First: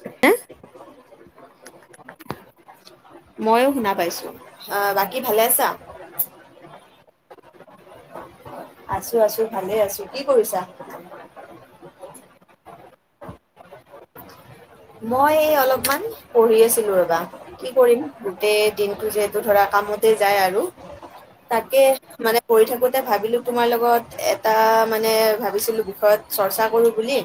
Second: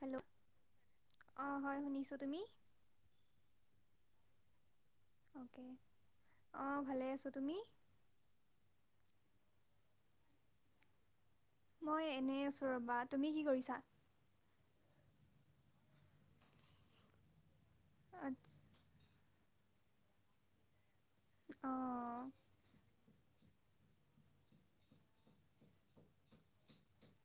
Hello অঁ হয় শুনিছোঁ, তুমি? মইয়ো শুনা পাইছো অ বা অ'কে অঁ ভালে আছোঁ, তুমি? আছোঁ আছোঁ ভালে আছোঁ, কি কৰিছা? মই এনেই আছোঁ ৰ'বা, তুমি কি কৰিছা? মই এই অলপমান পঢ়ি আছিলোঁ ৰবা, কি কৰিম আচ্ছা গোটেই দিনটো যিহেতু ধৰা কামতে যায় আৰু, তাকে অঁ মানে কৰি থাকো তে ভাবিলোঁ তোমাৰ লগত এটা মানে ভাবিছিলোঁ বিষয়ত চৰ্চা কৰোঁ বুলি।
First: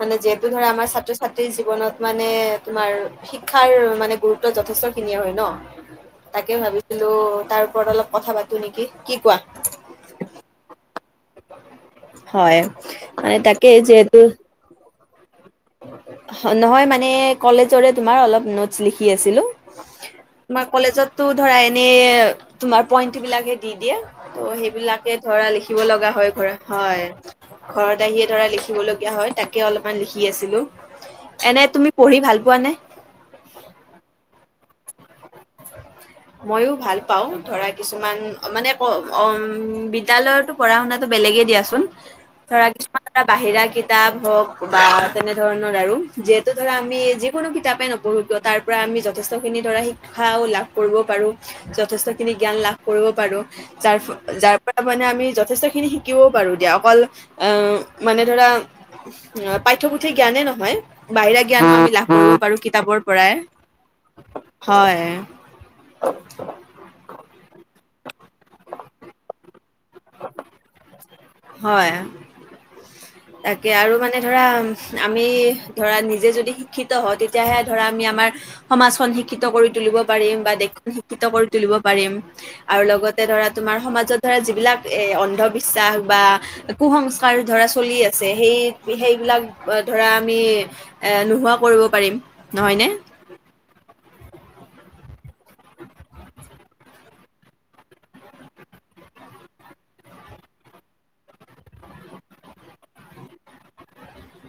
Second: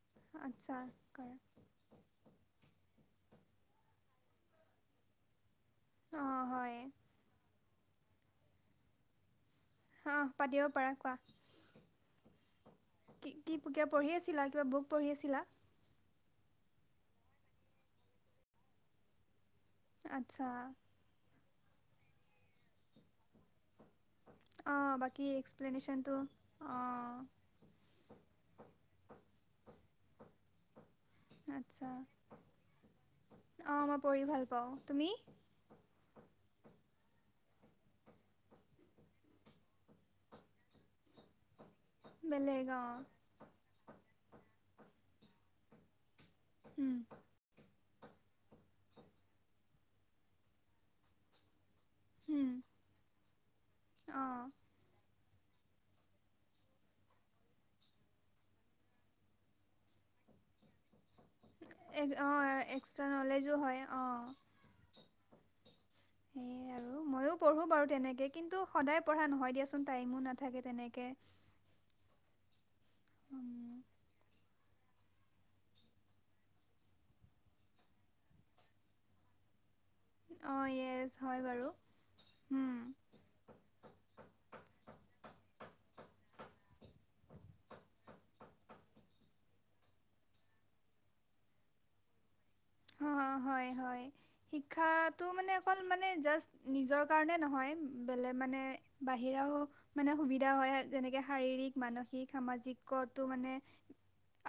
মানে যিহেতু ধৰা আচ্ছা আম ছাত্ৰ কৰা -ছাত্ৰীৰ জী জীৱনত মানে তোমাৰ শিক্ষাৰ মানে গুৰুত্ব যথেষ্ট খিনিয়ে হয় ন। অঁ তাকে হয় ভাবিছিলোঁ তাৰ ওপৰত অলপ কথা পাতোঁ নেকি, কি কোৱা? হাঁ পাতিব পাৰা কোৱা, হয় কি মানে কি তাকে কিবা পঢ়ি যিহেতু আছিলা কিবা বুক পঢ়ি আছিলা? নহয় মানে কলেজৰে তোমাৰ অলপ নোটছ লিখি আছিলোঁ। আচ্ছা তোমাৰ কলেজটো ধৰা এনে তোমাৰ পইন্ট বিলাক হে দি দিয়ে। ত' অঁ সেইবিলাকে বাকী ধৰা লিখিব লগা এক্সপ্লেনেশ্যনটো হয় ঘৰত হয়। অঁ ঘৰত আহিয়ে ধৰা লিখিব লগীয়া হয় তাকে অলপমান লিখি খি আছিলোঁ, এনে তুমি আচ্ছা পঢ়ি ভাল পোৱা নে? অঁ মই পঢ়ি ভাল পাওঁ, তুমি? মইয়ো ভাল পাওঁ, ধৰা কিছুমান মানে ক অম বিদ্যালয়তো পঢ়া শুনাটো বেলেগে দিয়াচো বেলেগ ধৰা অঁ কিছুমান এ বাহিৰা কিতাপ হওঁক বা তেনে ধৰণৰ আৰু। যিহেতু ধৰা আমি যিকোনো কিতাপে নপঢ়ো কিয় তাৰ পৰা আমি যথেষ্টখিনি ধৰা শিক্ষাও লাভ- কৰিব পাৰোঁ, যথেষ্ট খিনি জ্ঞান লাভ কৰিব পাৰোঁ যাৰ অঁ যাৰ মানে আমি যথেষ্ট খিনি শিকিব পাৰোঁ দিয়া অকল আহ মানে ধৰা অঁ পাঠ্যপুথি জ্ঞানে নহয় বাহিৰা জ্ঞান আমি লাভ কৰিব অঁ পাৰোঁ কিতাপৰ এক্সট্ৰা পৰাই নলেজো হয় অঁ হয়। [unintelligible] সেয়ে আৰু ময়ো পঢ়োঁ বাৰু তেনেকে কিন্তু সদায় পঢ়া নহয় দিয়াচোন টাইমো নাথাকে তেনেকে। হয়। তাকে আৰু মানে ধৰা আমি ধৰা নিজে যদি শিক্ষিত হওঁ তেতিয়াহে ধৰা আমি আমাৰ সমাজখন শিক্ষিত কৰি তুলিব পাৰিম বা অঁ দেশখন য়েছ শিক্ষিত হয় কৰি বাৰু তুলিব পাৰিম। আৰু উম, লগতে ধৰা তোমাৰ সমাজত ধৰা যিবিলাক অন্ধবিশ্বাস বা কুসংস্কাৰ ধৰা চলি আছে সেই সেইবিলাক ধৰা আমি এ নোহোৱা কৰিব পাৰিম, নহয়নে? অঁ হয় হয়। শিক্ষাটো মানে অকল মানে জাষ্ট নিজৰ কাৰণে নহয় বেলেগ মানে বাহিৰাও মানে সুবিধা হয় যেনেকে শাৰীৰিক, মানসিক, সামাজিকতো মানে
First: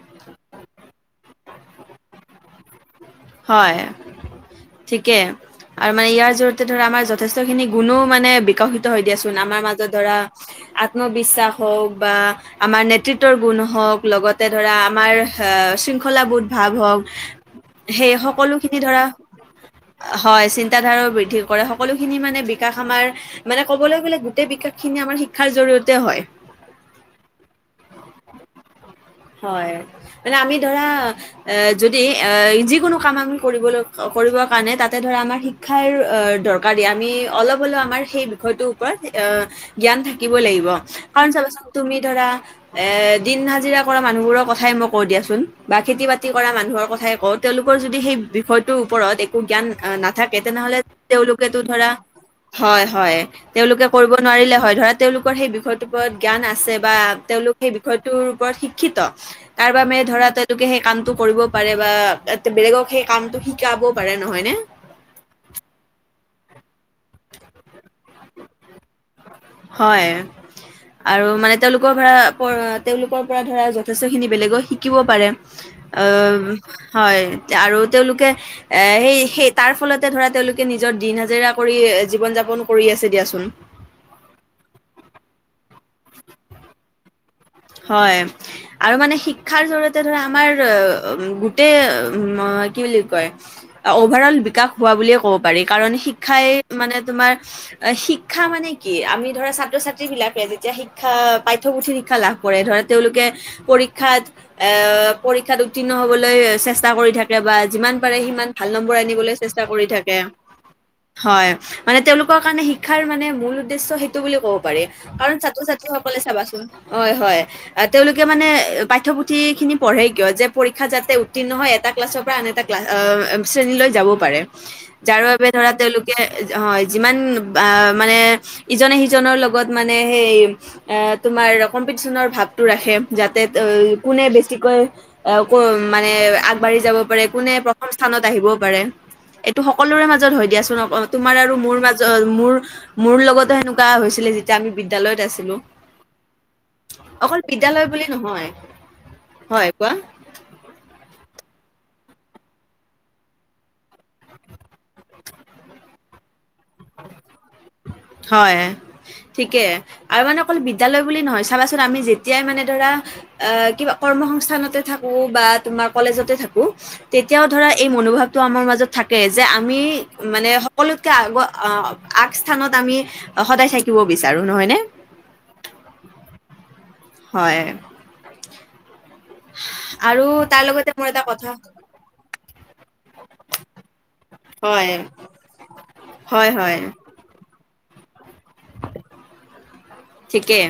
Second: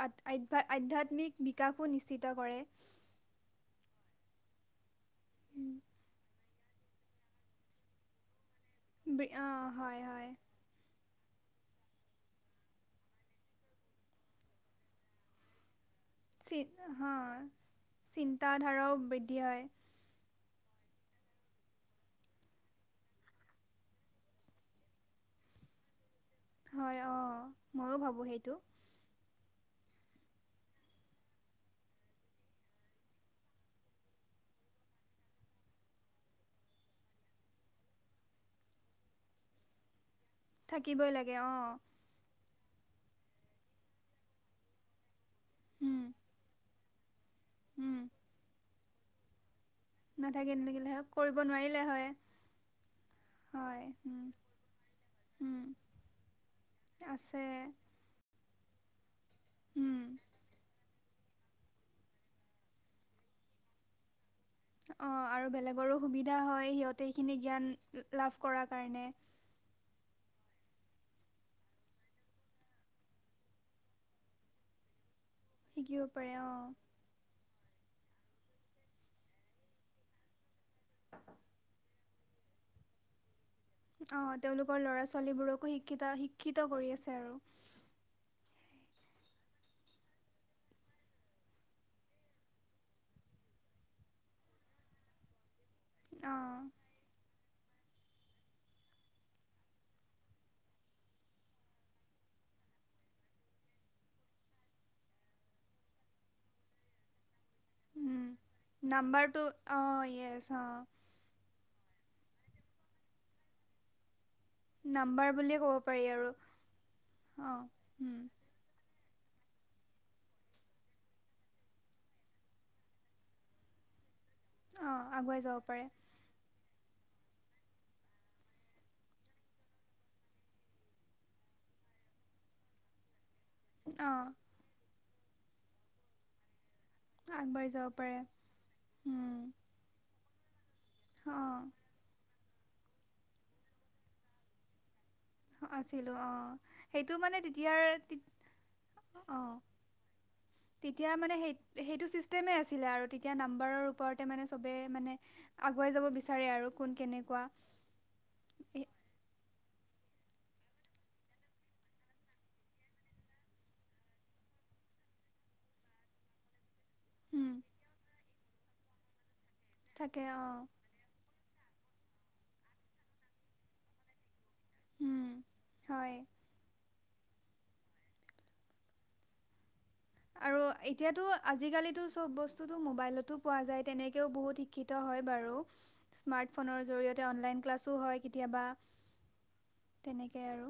আ আধ্যা আধ্যাত্মিক বিকাশো নিশ্চিত কৰে। হয় ঠিকে আৰু মানে ইয়াৰ যত তে ধৰা আমাৰ যথেষ্ট খিনি গুণো মানে বিকশিত হৈ দিয়াচোন আমাৰ অঁ মাজত হয় ধৰা হয় আত আত্মবিশ্বাস হওঁক বা আমাৰ নেতৃত্বৰ গুণ হওঁক লগতে ধৰা আমাৰ শৃংখলাবোধ চি ভাৱ হওঁক। হ সেই সকলোখিনি চিন্তাধাৰাও ধৰা- বৃদ্ধি হয় হয়, চিন্তাধাৰাৰো বৃদ্ধি কৰে সকলোখিনি মানে বিকাশ আমাৰ- মানে ক'বলৈ গ'লে গোটেই বিকাশ খিনি আমাৰ শিক্ষাৰ জৰিয়তে হয়। হয় অঁ ময়ো ভাবো সেইটো। হয়, মানে আমি ধৰা- এ যদি এহ যিকোনো কাম আমি কৰিবলৈ কৰিবৰ কাৰণে তাতে ধৰা আমাৰ শিক- ক্ষাৰ অঁ দৰকাৰী আমি অলপ হলেও আমাৰ সেই বিষয়টোৰ ওপৰত অঁ- জ্ঞান থাকিব লাগিব, থাকিবই কাৰণ লাগে অ চাবাচোন তুমি ধৰা এ দিন হাজিৰা- কৰা মানুহ বোৰৰ কথাই মই কওঁ দিয়াচোন বা উম খেতি বাতি কৰা মানুহৰ কথাই কওঁ- তেওঁলোকৰ উম যদি সেই বিষয়টোৰ ওপৰত একো জ্ঞান নাথাকে, নাথাকি তেনেহলে নাথাকিলে হয় কৰিব তেওঁলোকেতো নোৱাৰিলে ধৰা- হয় হয় হয়। হয় তেওঁলোকে কৰিব উম নোৱাৰিলে হয় ধৰা, তেওঁলোকৰ সেই উম বিষয়টোৰ ওপৰত জ্ঞান আছে বা আছে তেওঁওলোক সেই বিষয়- টোৰ ওপৰত শিক্ষিত, তাৰ বাবে উম ধৰা তেওঁলোকে সেই- কামটো কৰিব পাৰে বা এ বেলেগক সেই কামটো শিকাবও পাৰে নহয় নে? অঁ আৰু বেলেগৰো সুবিধা হয়, সিহঁতে এইখিনি জ্ঞান লাভ কৰাৰ কাৰণে। হয়। আৰু মানে তেওঁলোকৰ ধৰা তেওঁলোকৰ পৰা ধৰা যথেষ্টখিনি বেলেগো শিকিব পাৰে। শিকিব পাৰে অঁম। অ হয়, আৰু তেওঁলোকে এ সেই সেই তাৰ ফলতে ধৰা তেওঁলোক- কে নিজৰ দিন হাজিৰা কৰি জীৱন যাপন কৰি আছে দিয়াচোন। অঁ তেওঁলোকৰ লৰা ছোৱালীবোৰকো শিক্ষিতা শিক্ষিত কৰি আছে আৰু। হয়। আৰু মানে শিক্ষাৰ জৰিয়তে ধৰা আমাৰ গোটেই ম বুলি কয়? অভাৰ অল বিকাশ হোৱা বুলিয়ে ক'ব পাৰি, কাৰণ অ শিক্ষাই মানে তোমাৰ- অ শিক্ষা মানে কি আমি ধৰা ছাত্ৰ ছাত্ৰী বিলাকে যেতিয়া শিক্ষা পাঠ্যপুথিৰ শিক্ষা লাভ- কৰে ধৰা তেওঁলোকে পৰীক্ষাৰ- এ পৰীক্ষাত উত্তীৰ্ণ হবলৈ চেষ্টা কৰি থাকে বাত- যিমান পাৰে উম সিমান ভাল নম্বৰ আনিবলে নাম্বাৰটো চেষ্টা অ কৰি থাকে। য়েছ অ হয়, মানে তেওঁলোকৰ কাৰণে শিক্ষাৰ মানে মূল উদ্দেশ্য সেইটো বুলি ক- পাৰি, নাম্বাৰ কাৰণ বুলিয়ে ছাত্ৰ ক'ব ছাত্ৰী পাৰি সকলে আৰু চাবাচোন হয় হয় অ আ উম তেওঁলোকে মান- নে পাঠ্য পুথিখিনি পঢ়ে কিয় যে পৰীক্ষা যাতে উত্তীৰ্ণ হয় এটা ক্লাছৰ পৰা আন এটা- ক্লাছ শ্ৰেণীলৈ যাব পাৰে, অ যাৰ আগুৱাই বাবে যাব ধৰা পাৰে তেওঁলোক- কে অঁ যিমান আহ মানে ইজনে সিজনৰ লগত মানে সেই- এ তোমাৰ কম্পিটিচনৰ ভাৱটো ৰাখে যাতে অ কোনে বেছ- ছিকৈ এ ক মানে আগবাঢ়ি যাব- পাৰে কোনে আগবাঢ়ি প্ৰথম যাব পাৰে স্থানত আহিব পাৰে উম এইটো সকলোৰে মাজত হয় দিয়াচোন, অক তোমাৰ আৰু অ মোৰ মা- জ মোৰ মোৰ লগতে সেনেকোৱা হৈছিলে, যেতিয়া আমি বিদ্যালয়ত আছিলো। আছিলো অঁ। সেইটো মানে অকল তেতিয়াৰ বিদ্যালয় বুলি তিত নহয় অঁ- হয় কোৱা তেতিয়া মানে সেই সেইটো ছিষ্টেমেই আছিলে আৰু তেতিয়া নাম্বাৰৰ ওপৰতে মানে চবেই মানে- আগুৱাই যাব বিচাৰে আৰু। কোন কেনেকুৱা হয়। এ, ঠিকে, আৰু মানে অকল বিদ্যালয় বুলি নহয় চাবাচোন আমি যেতিয়াই মানে ধৰা- আহ কিবা কৰ্ম সংস্থানতে থাকো বা তোমাৰ কলেজতে থাকো- তেতিয়াও উম, ধৰা এই মনোভাৱটো আমাৰ মাজত থাকে, যে আমি থাকে মানে অঁ সকলোতকে আগ অ আগস্থানত আমি সদায় থাকিব বিচাৰো নহয় নে উম হয় হয় আৰু তাৰ লগতে মোৰ এটা এতিয়াতো কথা আজিকালিতো চব ব স্তুটো মোবাইলতো পোৱা যায় তেনেকেও বহুত শিক্ষিত হয় বাৰু হয় স্মাৰ্ট হয় ফোনৰ জৰিয় তে অনলাইন ক্লাছো হয় কেতিয়াবা তেনেকৈ ঠিকে আৰু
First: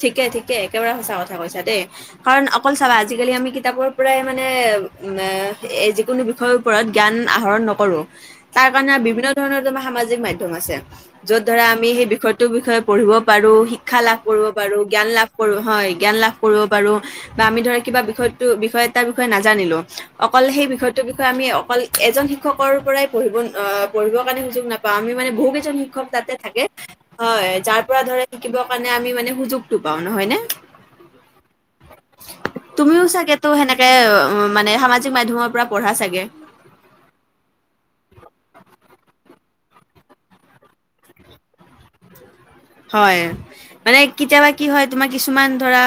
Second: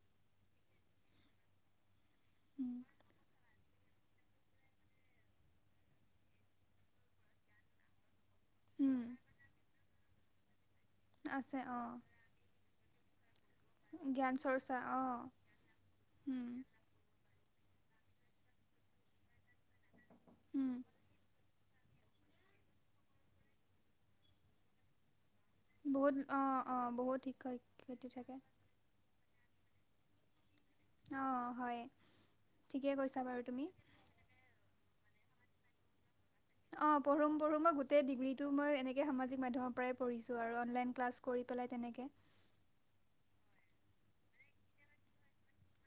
ঠিকে ঠিকে একেবাৰে সঁচা কথা কৈছা দেই কাৰণ অকল উম, চাবা আজিকালি আমি কিতাপৰ পৰাই মানে উম এ যিকোনো বিষয় ওপৰত জ্ঞান আহৰণ নকৰো তাৰ কাৰণে উম, বিভিন্ন ধৰণৰ তোমাৰ সামাজিক মাধ্যম আছে, য'ত আছে ধৰা আমি অঁ সেই বিষয় টো বিষয়ে পঢ়িব পাৰো, শিক্ষা লাভ জ্ঞান কৰিব চৰ্চা পাৰো, জ্ঞান অঁ লাভ কৰো হয় জ্ঞান লাভ উম, কৰিব পাৰো বা আমি ধৰা কিবা বিষয়টো বিষয় তাৰ বিষয়ে নাজানিলো অকল সেই উম। বিষয়টোৰ বিষয়ে আমি অকল এজন শিক্ষকৰ পৰাই পঢ়িব পঢ়িব কাৰণে সুযোগ নাপাওঁ আমি মানে বহু কি জন শিক্ষক বহুত তাতে অঁ থাকে অঁ বহুত হয় শিক্ষক যাৰ পৰা শিক্ষয়িত্ৰী ধৰ এ থাকে পঢ়িব কাৰণে আমি মানে সুযোগটো পাওঁ নহয় নে অঁ হয় ঠিকে তুমিও কৈছা বাৰু চাগেতো তুমি সেনেকে উম মানে সামাজিক মাধ্যমৰ পৰা পঢ়া চাগে অঁ পঢ়ো পঢ়ো মই গোটেই ডিগ্ৰীটো মই এনেকে সামাজিক মাধ্যমৰ পৰাই পঢ়িছোঁ আৰু অনলাইন ক্লাছ কৰি পেলাই তেনেকে হয় মানে কেতিয়াবা কি হয় তোমাৰ কিছুমান ধৰা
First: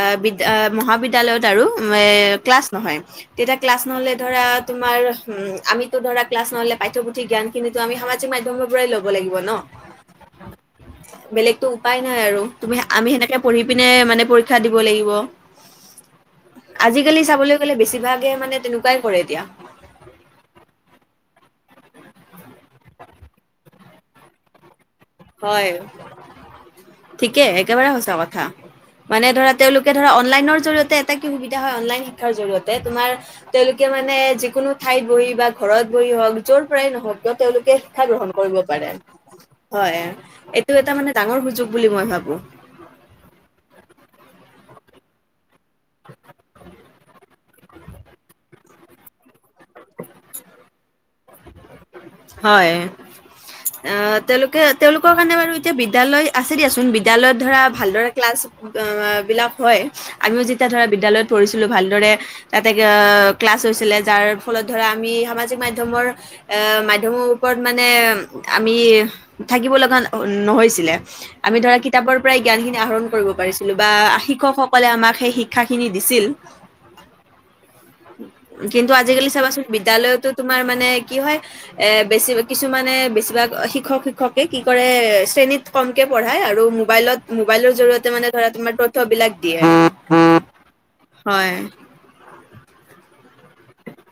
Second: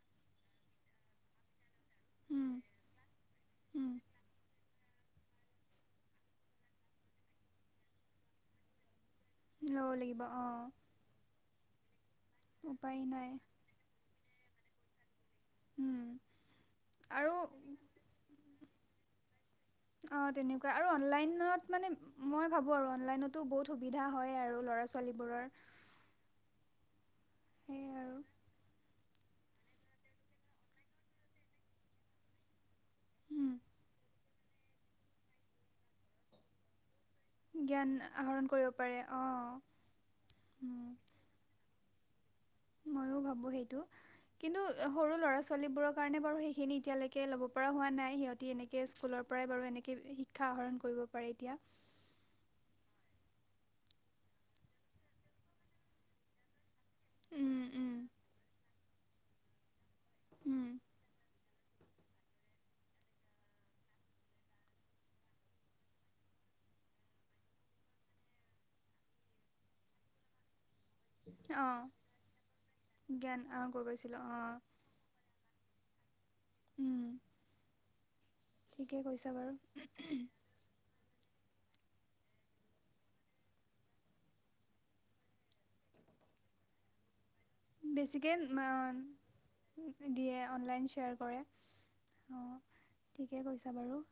আহ বিদ্যা মহাবিদ্যালয়ত আৰো এ উম ক্লাছ নহয় তেতিয়া ক্লাছ উম নহলে ধৰা তোমাৰ উম আমিতো ধৰা ক্লাছ নহ'লে পাঠ্যপুথি জ্ঞানখিনিটো আমি সামাজিক মাধ্যমৰ পৰাই লব লাগিব ন? লব লাগিব অঁ বেলেগতো উপায় নাই আৰু তুমি উপায় আমি নাই সেনেকে পঢ়ি পিনে মানে পৰীক্ষা দিব লাগিব উম আজিকালি আৰু চাবলৈ গ'লে বেছিভাগে মানে তেনেকুৱাই কৰে এতিয়া অঁ তেনেকুৱাই আৰু অনলাইনত মানে মই ভাবোঁ আৰু অনলাইনতো বহুত সুবিধা হয় আৰু ল'ৰা-ছোৱালীবোৰৰ হয়। ঠিকে একেবাৰে সঁচা আৰু কথা মানে ধৰা তেওঁলোকে ধৰা অনলাইনৰ জৰিয়তে এটা কি সুবিধা হয় অনলাইন শিক্ষাৰ জৰিয়তে তোমাৰ উম তেওঁলোকে মানে যিকোনো ঠাইত বহি বা ঘৰত বহি হওঁক যৰ পৰাই নহওঁক তেওঁলোকে শিক্ষা গ্ৰহণ কৰিব পাৰে অ হয় এইটো এটা মানে ডাঙৰ সুযোগ বুলি মই ভাবো ময়ো ভাবোঁ সেইটো কিন্তু সৰু ল'ৰা-ছোৱালীবোৰৰ কাৰণে বাৰু সেইখিনি এতিয়ালেকে ল'ব পৰা হোৱা নাই সিহঁতি এনে কে স্কুলৰ পৰাই বাৰু এনেকে শিক্ষা আহৰণ কৰিব পাৰে এতিয়া হয় অ তেওঁলোকে তেওঁলোকৰ কাৰণে বাৰু এতিয়া বিদ্যালয় আছে দিয়াচোন বিদ্যালয়ত ধৰা উম উম ভালদৰে ক্লাছ বিলাক হয় আমিও উম যেতিয়া ধৰা বিদ্যালয়ত পঢ়িছিলো ভালদৰে তাতে কে ক্লাছ হৈছিলে যাৰ ফলত ধৰা আমি সামাজিক মাধ্যমৰ এ মাধ্যম সমূহৰ ওপৰত মানে আমি থাকিব লগা নহৈছিলে আমি অ ধৰা কিতাপৰ পৰাই জ্ঞানখিনি আহৰণ কৰিব জ্ঞান আহৰণ পাৰিছিলো কৰিব বা পাৰিছিলোঁ অ শিক্ষক স অকলে আমাক সেই শিক্ষাখিনি দিছিল। উম। কিন্তু ঠিকে আজিকালি কৈছা বাৰু চাবাচোন বিদ্যালয়তো তোমাৰ মানে কি হয়। এ বেছি কিছুমানে বেছিভাগ শিক্ষক শিক্ষকে কি কৰে শ্ৰেণীত কমকে পঢ়ায়, আৰু মোবাইলত মোবাইলৰ জৰিয়তে মানে বেছিকে ধৰা তোমাৰ তথ্য বিলাক দিয়ে, হয়। অঁ ঠিকে কৈছা বাৰু।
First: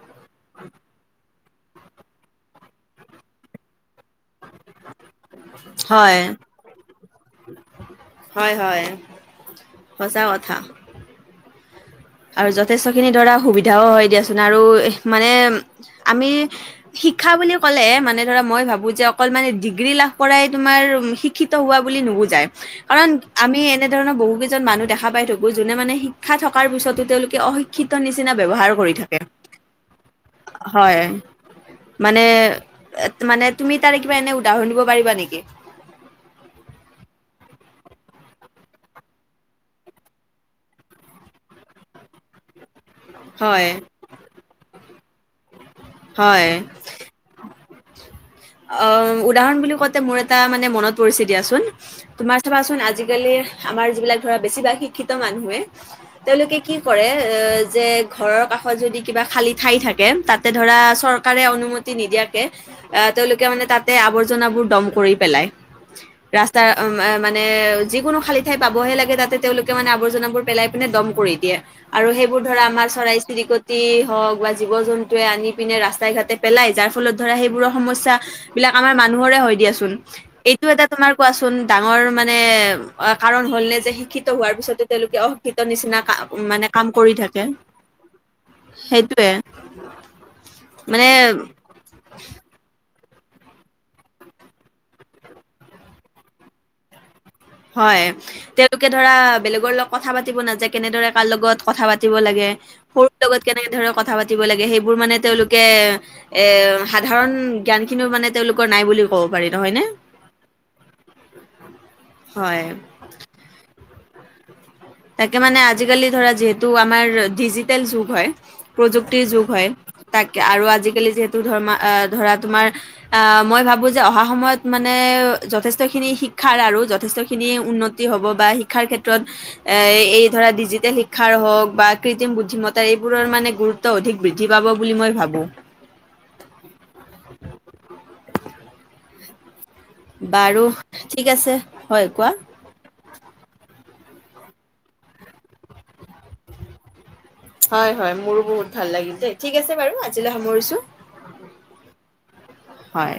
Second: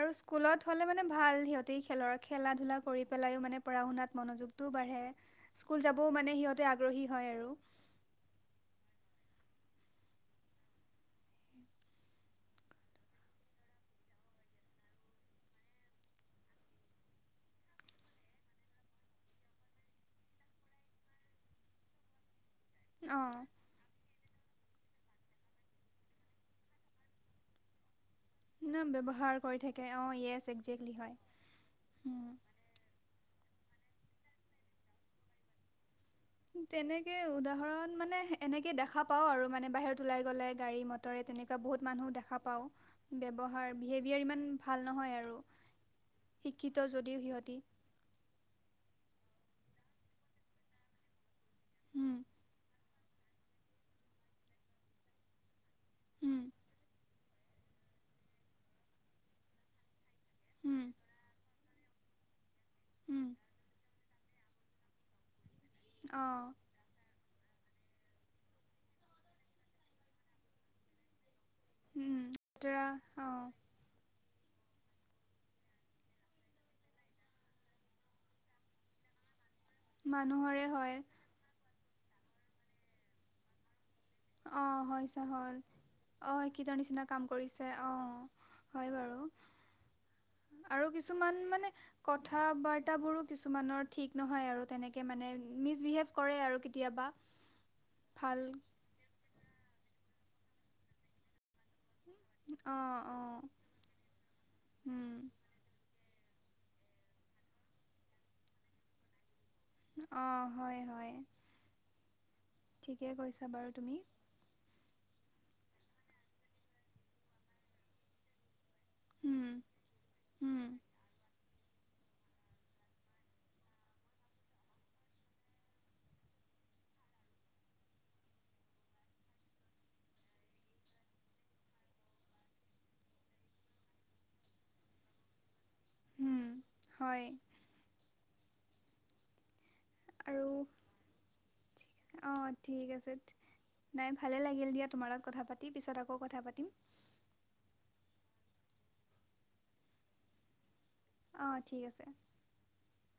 আৰু স্কুলত হ'লে মানে ভাল, সিহঁতে খেলৰ খেলা ধূলা কৰি পেলাইো মানে পঢ়া শুনাত মনোযোগ তো বাঢ়ে স্কুল যাবওঁ হয় মানে সিহঁতে আগ্ৰহী হয় আৰু। হয়, হয়। সঁচা কথা। আৰু যথেষ্টখিনি ধৰা সুবিধাও হয় দিয়াচোন। আৰু মানে আমি শিক্ষা বুলি ক'লে মানে ধৰা মই ভাবো, যে অকল মানে ডিগ্ৰী লাভ কৰাই তোমাৰ শিক্ষিত হোৱা বুলি নুবুজায়। কাৰণ অ আমি এনেধৰণৰ বহু কেইজন মানুহ দেখা পাই থাকো, যোনে মানে শিক্ষা থকাৰ পিছতো তেওঁলোকে অশিক্ষ ক্ষিত নিচিনা ন ব্যৱহাৰ কৰি থাকে, ব্যৱহাৰ কৰি থাকে অ য়েছ একজেক্টলি হয়। মানে এ মানে তুমি তাৰে কিবা এনে উদাহৰণ দিব পাৰিবা নেকি? তেনেকে উদাহৰণ মানে এনেকে দেখা পাওঁ আৰু মানে বাহিৰত ওলাই গ'লে, গাড়ী মট টৰে তেনেকুৱ বহুত মানুহ দেখা পাওঁ। হয় ব্যৱহাৰ বিহেভিয়াৰ ইমান ভাল নহয় আৰু। হয়। দিওঁ, সিহঁতি অ' উদাহৰণ বুলি কওঁতে মোৰ এটা মানে মনত- পৰিছে দিয়াচোন, উম তোমাৰ চাবাচোন আজিকালি আমাৰ যিবিলাক ধৰা বেছিভাগ শিক্ষিত মানুহে উম তেওঁলোকে কি কৰে এ যে, ঘৰৰ কাষত যদি কিবা খালী ঠাই থাকে তাতে ধৰা উম চৰকাৰে অনুমতি নিদিয়াকে উম তেওঁলোকে মানে তাতে আৱৰ- জনা বোৰ দ'ম কৰি পেলাই, অঁ ৰাস্তা মানে যিকোনো খালী ঠাই পাবহে লাগে, তাতে তেওঁলোকে মানে আৱৰ্জনাবোৰ পেলাই পিনে দ'ম কৰি দিয়ে। আৰু উম সেইবোৰ ধৰা লেতেৰা আমাৰ চৰাই অঁ চিৰিকত তিয়ে হওঁক বা জীৱ জন্তুৱে আনি পিনে ৰাস্তাই ঘাটে পেলাই, যাৰ ফলত ধৰা সেইবোৰৰ সমস্যা বিলাক আমাৰ মানুহৰে হয় দিয়াচোন। মানুহৰে এইটো এটা হয় তোমাৰ কোৱাচো চোন ডাঙৰ মানে কাৰণ হ'ল নে যে শিক্ষিত হোৱাৰ পিছতো অ' তেওঁলোকে হৈছে হয়, অশিক্ষিত নিচিনা কা মানে অশিক্ষিত নিচিনা কৰি কাম থাকে কৰিছে, অ'। হয় বাৰু, সেইটোয়ে আৰু মানে কিছুমান মানে কথা বাৰ ৰ্তাবোৰো কিছুমানৰ ঠিক নহয়। আৰু তেনেকৈ মানে মিছবিহেভ কৰে আৰু কেতিয়াবা। হয়। ভাল তেওঁলোকে ধৰা বেলেগৰ লগত কথা পাতিব নাযায়, কেনেদৰে কাৰ লগত- কথা পাতিব লাগে, অঁ সৰুৰ লগত অঁ কেনে ধৰনে কথা পাতিব লাগে, সেইবোৰ উম মানে তেওঁলো- কে এ সাধাৰণ জ্ঞান খিনিও মানে তেওঁলোকৰ নাই বুলি ক'ব পাৰি। নহয় নে? অ' হয় হয়। হয়। ঠিকে কৈছা বাৰু তুমি। তাকে মানে আজিকালি ধৰা যিহেতু আমাৰ ডিজিটেল যুগ হয়। প্ৰযুক্তিৰ যুগ উম হয়, তাকে উম আৰু আজিকালি যিহেতু ধৰ ধৰা তোমাৰ- আ' মই ভাবোঁ যে অহা সময়ত মানে যথেষ্টখিনি শিক্ষাৰ আৰু যথেষ্টখিনি উন্নত- তি হ'ব বা শিক্ষাৰ ক্ষেত্ৰত- এই, এই ধৰা ডিজিটেল শিক্ষাৰ হওক বা কৃত্ৰিম বুদ্ধিমত্তা, এইবোৰৰ মানে গুৰুত- ত্ত্ব অধিক বৃদ্ধি পাব বুলি মই ভাবোঁ। উম হয়। আৰু বাৰু ঠিক আছে। হয় কোৱা। অঁ ঠিক আছে। নাই ভালে লাগিল দিয়া তোমাৰ লগত কথা পাতি, পিছত আকৌ কথা পাতিম। হয় হয়, মোৰো বহুত ভাল লাগিল দেই। ঠিক আছে বাৰু আজিলৈ সামৰিছোঁ। অহ', ঠিক আছে। হয়।